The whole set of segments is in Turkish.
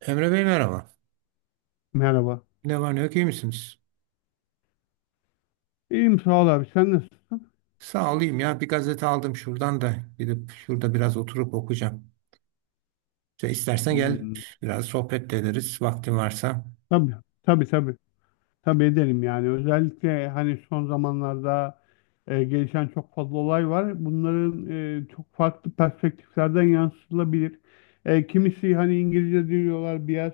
Emre Bey merhaba. Merhaba. Ne var ne yok, iyi misiniz? İyiyim, sağ ol abi. Sen nasılsın? Sağ olayım ya, bir gazete aldım şuradan, da gidip şurada biraz oturup okuyacağım. İşte istersen gel Hmm, biraz sohbet de ederiz, vaktin varsa. tabii. Tabii tabii. Tabii ederim yani. Özellikle hani son zamanlarda gelişen çok fazla olay var. Bunların, çok farklı perspektiflerden yansıtılabilir. Kimisi hani İngilizce diyorlar bias,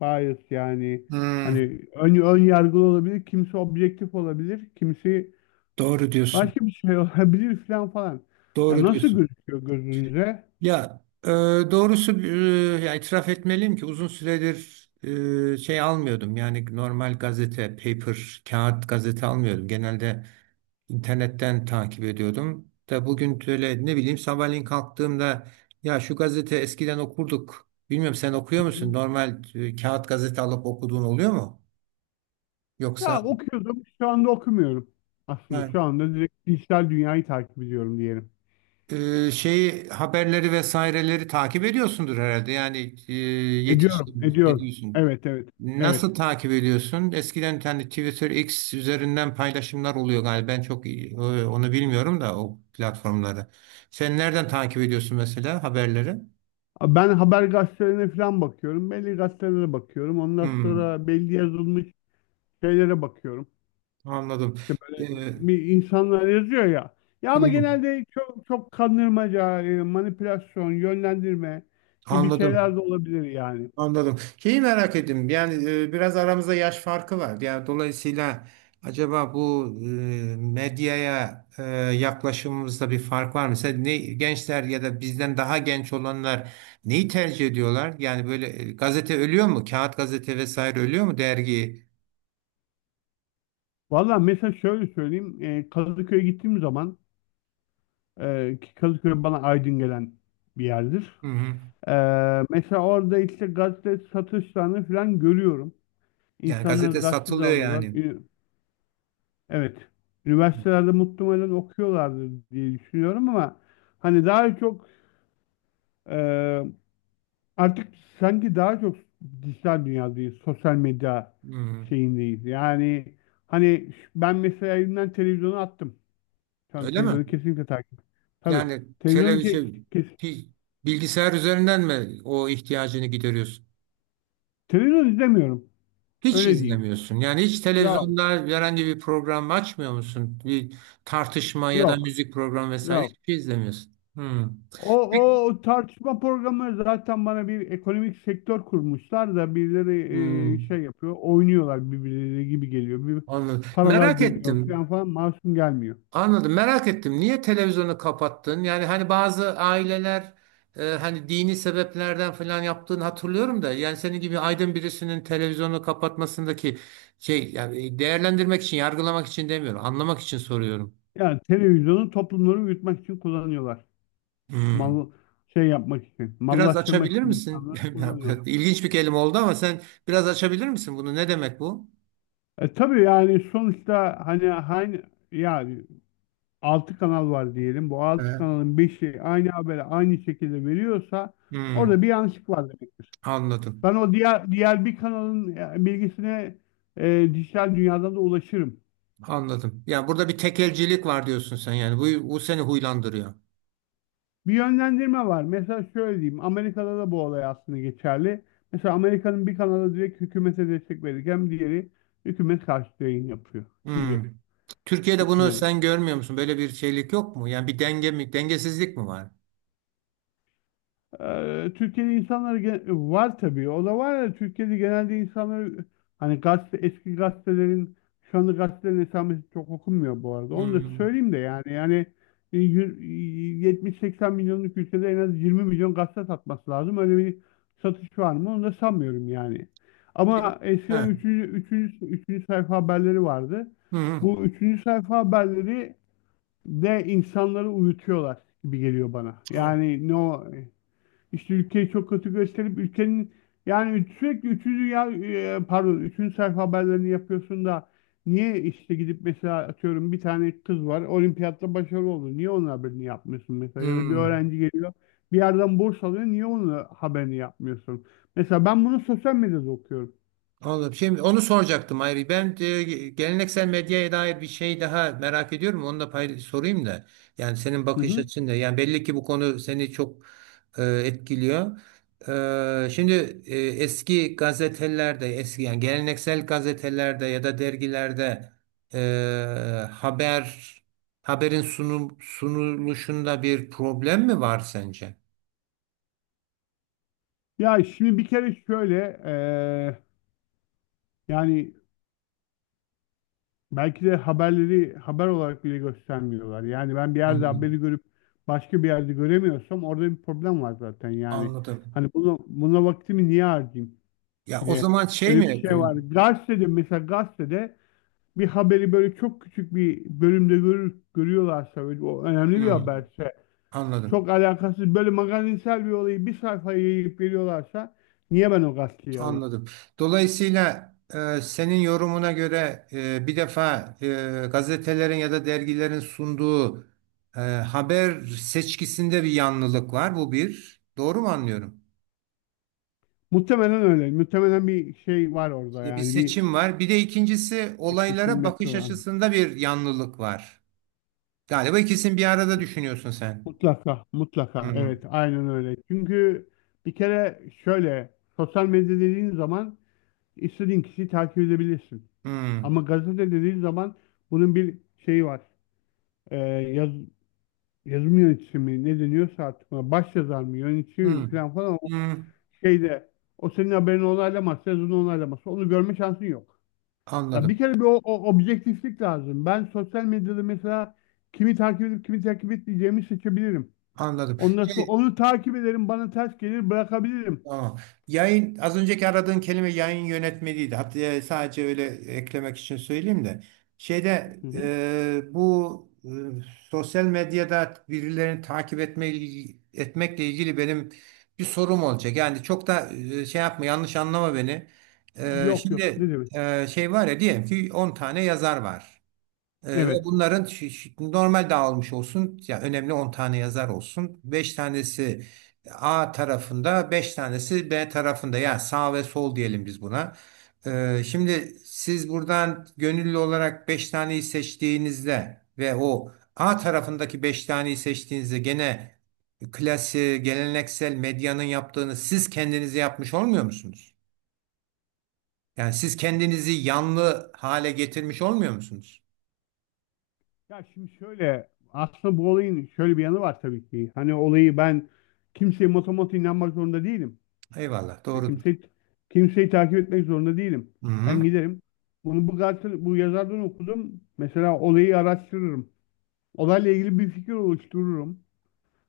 bias yani Hmm, hani ön yargılı olabilir. Kimisi objektif olabilir. Kimisi doğru diyorsun. başka bir şey olabilir falan falan. Ya Doğru nasıl diyorsun. gözüküyor gözünüze? Ya doğrusu ya itiraf etmeliyim ki uzun süredir şey almıyordum. Yani normal gazete, paper, kağıt gazete almıyordum. Genelde İnternetten takip ediyordum. Da bugün böyle ne bileyim, sabahleyin kalktığımda ya şu gazete eskiden okurduk. Bilmiyorum, sen okuyor musun? Normal kağıt gazete alıp okuduğun oluyor mu? Yoksa Ya okuyordum. Şu anda okumuyorum. Aslında yani, şu anda direkt dijital dünyayı takip ediyorum diyelim. Şeyi haberleri vesaireleri takip ediyorsundur herhalde. Yani Ediyorum, yetişkin ediyorum. ediyorsun. Evet, evet, evet. Nasıl takip ediyorsun? Eskiden hani Twitter X üzerinden paylaşımlar oluyor galiba. Ben çok onu bilmiyorum da o platformları. Sen nereden takip ediyorsun mesela haberleri? Ben haber gazetelerine falan bakıyorum. Belli gazetelere bakıyorum. Ondan Hmm, sonra belli yazılmış şeylere bakıyorum. anladım. İşte böyle Ee, bir insanlar yazıyor ya. Ya ama hmm, genelde çok çok kandırmaca, manipülasyon, yönlendirme gibi anladım. şeyler de olabilir yani. Anladım. Şeyi merak ettim. Yani biraz aramızda yaş farkı var. Yani dolayısıyla acaba bu medyaya yaklaşımımızda bir fark var mı? Mesela ne, gençler ya da bizden daha genç olanlar neyi tercih ediyorlar? Yani böyle gazete ölüyor mu? Kağıt gazete vesaire ölüyor mu, dergi? Valla mesela şöyle söyleyeyim. Kadıköy'e gittiğim zaman, ki Kadıköy bana aydın gelen bir yerdir. Hı hı. Mesela orada işte gazete satışlarını falan görüyorum. Yani İnsanlar gazete gazete de satılıyor alıyorlar. yani. Evet. Üniversitelerde muhtemelen okuyorlardır diye düşünüyorum ama hani daha çok, e, artık sanki daha çok dijital dünyadayız. Sosyal medya Hı hı. şeyindeyiz. Yani hani ben mesela evimden televizyonu attım. Şu an Öyle mi? televizyonu kesinlikle takip. Tabii. Yani Televizyonu ke televizyon, kes- bi- bilgisayar üzerinden mi o ihtiyacını gideriyorsun? televizyon izlemiyorum. Hiç Öyle diyeyim. izlemiyorsun. Yani hiç Yok, televizyonda herhangi bir program açmıyor musun? Bir tartışma ya da yok, müzik programı vesaire yok. hiçbir şey izlemiyorsun. Hmm. O, Peki- o, o tartışma programı zaten bana bir ekonomik sektör kurmuşlar da birileri hmm, şey yapıyor, oynuyorlar birbirleri gibi geliyor. Bir anladım. paralar Merak dönüyor ettim. falan falan, masum gelmiyor. Anladım. Merak ettim. Niye televizyonu kapattın? Yani hani bazı aileler hani dini sebeplerden falan yaptığını hatırlıyorum da, yani senin gibi aydın birisinin televizyonu kapatmasındaki şey, yani değerlendirmek için, yargılamak için demiyorum. Anlamak için soruyorum. Yani televizyonu toplumları uyutmak için kullanıyorlar. Hmm. Mal şey yapmak için, Biraz mallaştırmak açabilir için misin? insanları kullanıyorlar. İlginç bir kelime oldu ama sen biraz açabilir misin bunu? Ne demek bu? Tabii yani sonuçta hani hani yani altı kanal var diyelim. Bu altı Ee, kanalın beşi aynı haberi aynı şekilde veriyorsa Hmm, orada bir yanlışlık var demektir. anladım. Ben o diğer bir kanalın, bilgisine, dijital dünyadan da ulaşırım. Anladım. Yani burada bir tekelcilik var diyorsun sen yani. Bu, bu seni huylandırıyor. Bir yönlendirme var. Mesela şöyle diyeyim. Amerika'da da bu olay aslında geçerli. Mesela Amerika'nın bir kanalı direkt hükümete destek verirken diğeri hükümet karşıtı yayın yapıyor gibi Hmm. Türkiye'de bunu düşünelim. sen görmüyor musun? Böyle bir şeylik yok mu? Yani bir denge mi, dengesizlik mi var? Türkiye'de insanlar var tabii. O da var ya, Türkiye'de genelde insanlar hani gazete, eski gazetelerin, şu anda gazetelerin esamesi çok okunmuyor bu arada. Onu da Hmm. söyleyeyim de yani e, yü- 70-80 milyonluk ülkede en az 20 milyon gazete satması lazım. Öyle bir satış var mı? Onu da sanmıyorum yani. Pe- Ama eskiden ha. 3. 3. sayfa haberleri vardı. Hmm. Bu 3. sayfa haberleri de insanları uyutuyorlar gibi geliyor bana. Yani no, işte ülkeyi çok kötü gösterip ülkenin, yani sürekli üçüncü ya, pardon, üçüncü sayfa haberlerini yapıyorsun da niye işte gidip mesela atıyorum bir tane kız var olimpiyatta başarılı oldu. Niye onun haberini yapmıyorsun mesela, ya da bir Hmm. öğrenci geliyor bir yerden burs alıyor, niye onun haberini yapmıyorsun? Mesela ben bunu sosyal medyada okuyorum. Anladım. Şimdi onu soracaktım ayrı. Ben geleneksel medyaya dair bir şey daha merak ediyorum. Onu da sorayım da. Yani senin Hı bakış hı. açın da. Yani belli ki bu konu seni çok etkiliyor. Şimdi eski gazetelerde, eski yani geleneksel gazetelerde ya da dergilerde e, haber haberin sunuluşunda bir problem mi var sence? Ya şimdi bir kere şöyle, e, yani belki de haberleri haber olarak bile göstermiyorlar. Yani ben bir yerde Hmm, haberi görüp başka bir yerde göremiyorsam orada bir problem var zaten. Yani anladım. hani bunu buna vaktimi niye harcayayım? Ya Bir o de zaman şey öyle bir mi? şey var. Gazetede, mesela gazetede bir haberi böyle çok küçük bir bölümde görüyorlarsa, böyle o önemli bir Hmm, haberse, anladım. çok alakasız böyle magazinsel bir olayı bir sayfaya yayıp veriyorlarsa niye ben o gazeteyi alayım? Anladım. Dolayısıyla senin yorumuna göre bir defa gazetelerin ya da dergilerin sunduğu haber seçkisinde bir yanlılık var. Bu bir. Doğru mu anlıyorum? Muhtemelen öyle. Muhtemelen bir şey var orada, Ya bir yani bir seçim var. Bir de ikincisi, bir olaylara seçim bakış yapıyorlar. açısında bir yanlılık var. Galiba ikisini bir arada düşünüyorsun sen. Mutlaka, Hı mutlaka. hı. Evet, aynen öyle. Çünkü bir kere şöyle, sosyal medya dediğin zaman istediğin kişiyi takip edebilirsin. Hı Ama gazete dediğin zaman bunun bir şeyi var. Ee, yaz, yazım yöneticisi mi ne deniyorsa artık ona, baş yazar mı, yönetici mi hı. falan falan, o Hı. şeyde o senin haberini onaylamazsa, yazını onaylamazsa onu görme şansın yok. Ya bir Anladım. kere bir o objektiflik lazım. Ben sosyal medyada mesela kimi takip edip kimi takip etmeyeceğimi seçebilirim. Anladım. Ondan sonra Şey, onu takip ederim. Bana ters gelir bırakabilirim. tamam. Yayın, az önceki aradığın kelime yayın yönetmeliydi. Hatta sadece öyle eklemek için söyleyeyim de. Şeyde Hı hı. Bu sosyal medyada birilerini takip etme, etmekle ilgili benim bir sorum olacak. Yani çok da şey yapma, yanlış anlama beni. Yok yok. Şimdi Ne demek? Şey var ya, diyelim ki 10 tane yazar var. Ve Evet. bunların normal dağılmış olsun. Yani önemli 10 tane yazar olsun. Beş tanesi A tarafında, 5 tanesi B tarafında. Yani sağ ve sol diyelim biz buna. Şimdi siz buradan gönüllü olarak 5 taneyi seçtiğinizde ve o A tarafındaki 5 taneyi seçtiğinizde gene klasiği, geleneksel medyanın yaptığını siz kendinize yapmış olmuyor musunuz? Yani siz kendinizi yanlı hale getirmiş olmuyor musunuz? Ya şimdi şöyle, aslında bu olayın şöyle bir yanı var tabii ki. Hani olayı ben kimseye motomot inanmak zorunda değilim. Eyvallah, Ya doğrudur. kimseyi takip etmek zorunda değilim. Hı hı. Ben giderim. Bunu bu gazete, bu yazardan okudum. Mesela olayı araştırırım. Olayla ilgili bir fikir oluştururum.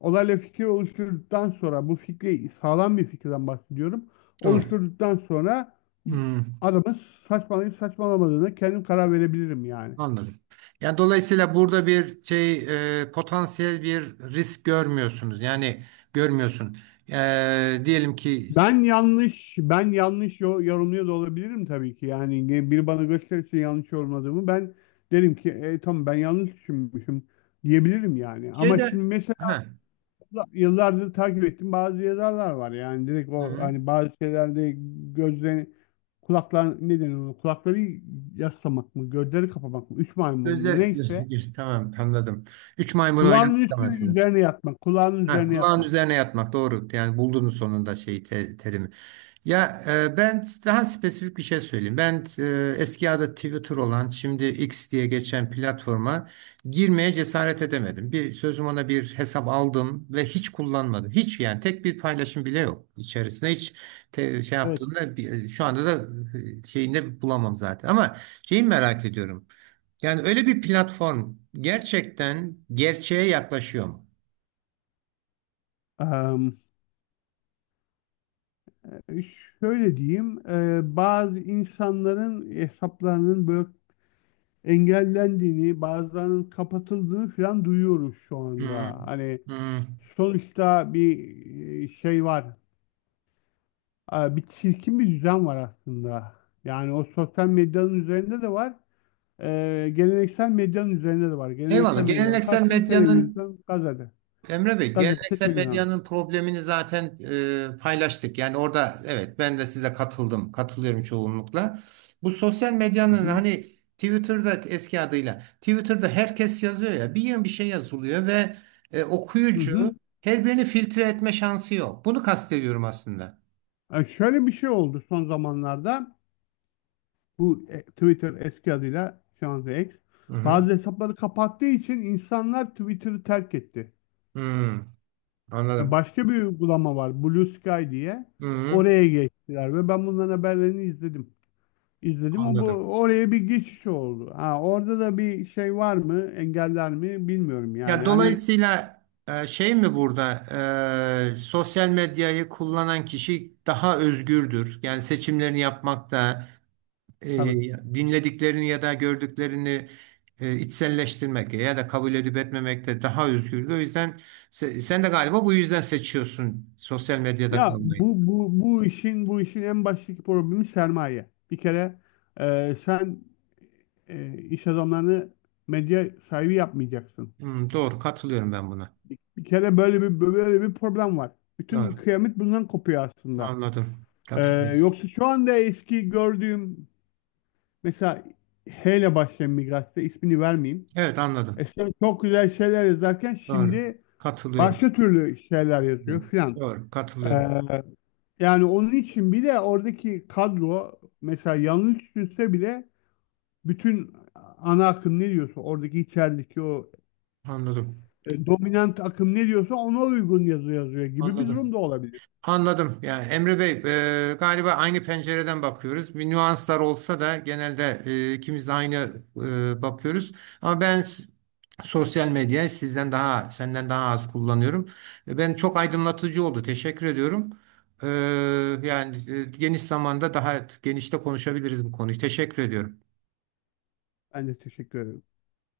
Olayla fikir oluşturduktan sonra bu fikri, sağlam bir fikirden bahsediyorum. Doğru. Oluşturduktan sonra Hmm, adamın saçmalayıp saçmalamadığına kendim karar verebilirim yani. anladım. Yani dolayısıyla burada bir şey, potansiyel bir risk görmüyorsunuz. Yani görmüyorsun. Diyelim ki Ben yanlış yorumluyor da olabilirim tabii ki. Yani biri bana gösterirse yanlış yorumladığımı, ben derim ki tamam ben yanlış düşünmüşüm, diyebilirim yani. Ama şeyde şimdi mesela ha, yıllardır takip ettiğim bazı yazarlar var. Yani direkt hı o hı. hani bazı şeylerde gözlerini, kulaklar ne denir ona? Kulakları yaslamak mı? Gözleri kapamak mı? Üç maymun Gözler, mu? Neyse. Tamam anladım. Üç maymun Kulağının oynamak da mesela. üzerine yatmak. Kulağının Ha, üzerine kulağın yatmak. üzerine yatmak doğru. Yani buldunuz sonunda şeyi, terimi. Ya ben daha spesifik bir şey söyleyeyim. Ben eski adı Twitter olan şimdi X diye geçen platforma girmeye cesaret edemedim. Bir sözüm ona bir hesap aldım ve hiç kullanmadım. Hiç, yani tek bir paylaşım bile yok içerisinde, hiç şey Evet. yaptığımda şu anda da şeyinde bulamam zaten. Ama şeyi merak ediyorum. Yani öyle bir platform gerçekten gerçeğe yaklaşıyor mu? Am, şöyle diyeyim. Bazı insanların hesaplarının böyle engellendiğini, bazılarının kapatıldığını falan duyuyoruz şu anda. Hmm, Hani hmm. sonuçta bir, şey var. Bir çirkin bir düzen var aslında. Yani o sosyal medyanın üzerinde de var. Geleneksel medyanın üzerinde de var. Eyvallah. Geleneksel medyadan Geleneksel kastım medyanın televizyon, gazete. Emre Bey, Gazete, geleneksel televizyon. medyanın problemini zaten paylaştık. Yani orada evet, ben de size katılıyorum çoğunlukla. Bu sosyal Hı medyanın hı. hani Twitter'da, eski adıyla Twitter'da herkes yazıyor ya, bir yığın bir şey yazılıyor ve Hı okuyucu hı. her birini filtre etme şansı yok. Bunu kastediyorum aslında. Şöyle bir şey oldu son zamanlarda. Bu, Twitter eski adıyla şu anda X. Hı hı. Bazı hesapları kapattığı için insanlar Twitter'ı terk etti. Hmm, anladım. Başka bir uygulama var, Blue Sky diye. Hı hı. Oraya geçtiler ve ben bunların haberlerini izledim. İzledim. O bu Anladım. oraya bir geçiş oldu. Ha, orada da bir şey var mı? Engeller mi? Bilmiyorum yani. Ya Hani dolayısıyla şey mi burada, sosyal medyayı kullanan kişi daha özgürdür. Yani seçimlerini yapmakta, e, tabii. dinlediklerini ya da gördüklerini içselleştirmekte ya da kabul edip etmemekte daha özgürdür. O yüzden sen de galiba bu yüzden seçiyorsun sosyal medyada Ya kalmayı. bu işin en baştaki problemi sermaye. Bir kere sen, iş adamlarını medya sahibi yapmayacaksın. Hmm, doğru, katılıyorum ben buna. Bir kere böyle bir problem var. Bütün Doğru. kıyamet bundan kopuyor aslında. Anladım. E, Katılıyorum. yoksa şu anda eski gördüğüm mesela H ile başlayan Migras'ta, ismini vermeyeyim. Evet, anladım. İşte çok güzel şeyler yazarken Doğru. şimdi Katılıyorum. başka türlü şeyler yazıyor filan. Doğru. Ee, Katılıyorum. yani onun için bir de oradaki kadro, mesela yanlış düşünse bile, bütün ana akım ne diyorsa, oradaki içerideki o, Anladım. Dominant akım ne diyorsa ona uygun yazı yazıyor gibi bir Anladım. durum da olabilir. Anladım. Yani Emre Bey, galiba aynı pencereden bakıyoruz. Bir nüanslar olsa da genelde ikimiz de aynı bakıyoruz. Ama ben sosyal medyayı sizden daha, senden daha az kullanıyorum. Ben çok aydınlatıcı oldu. Teşekkür ediyorum. E, yani geniş zamanda daha genişte konuşabiliriz bu konuyu. Teşekkür ediyorum. Ben de teşekkür ederim.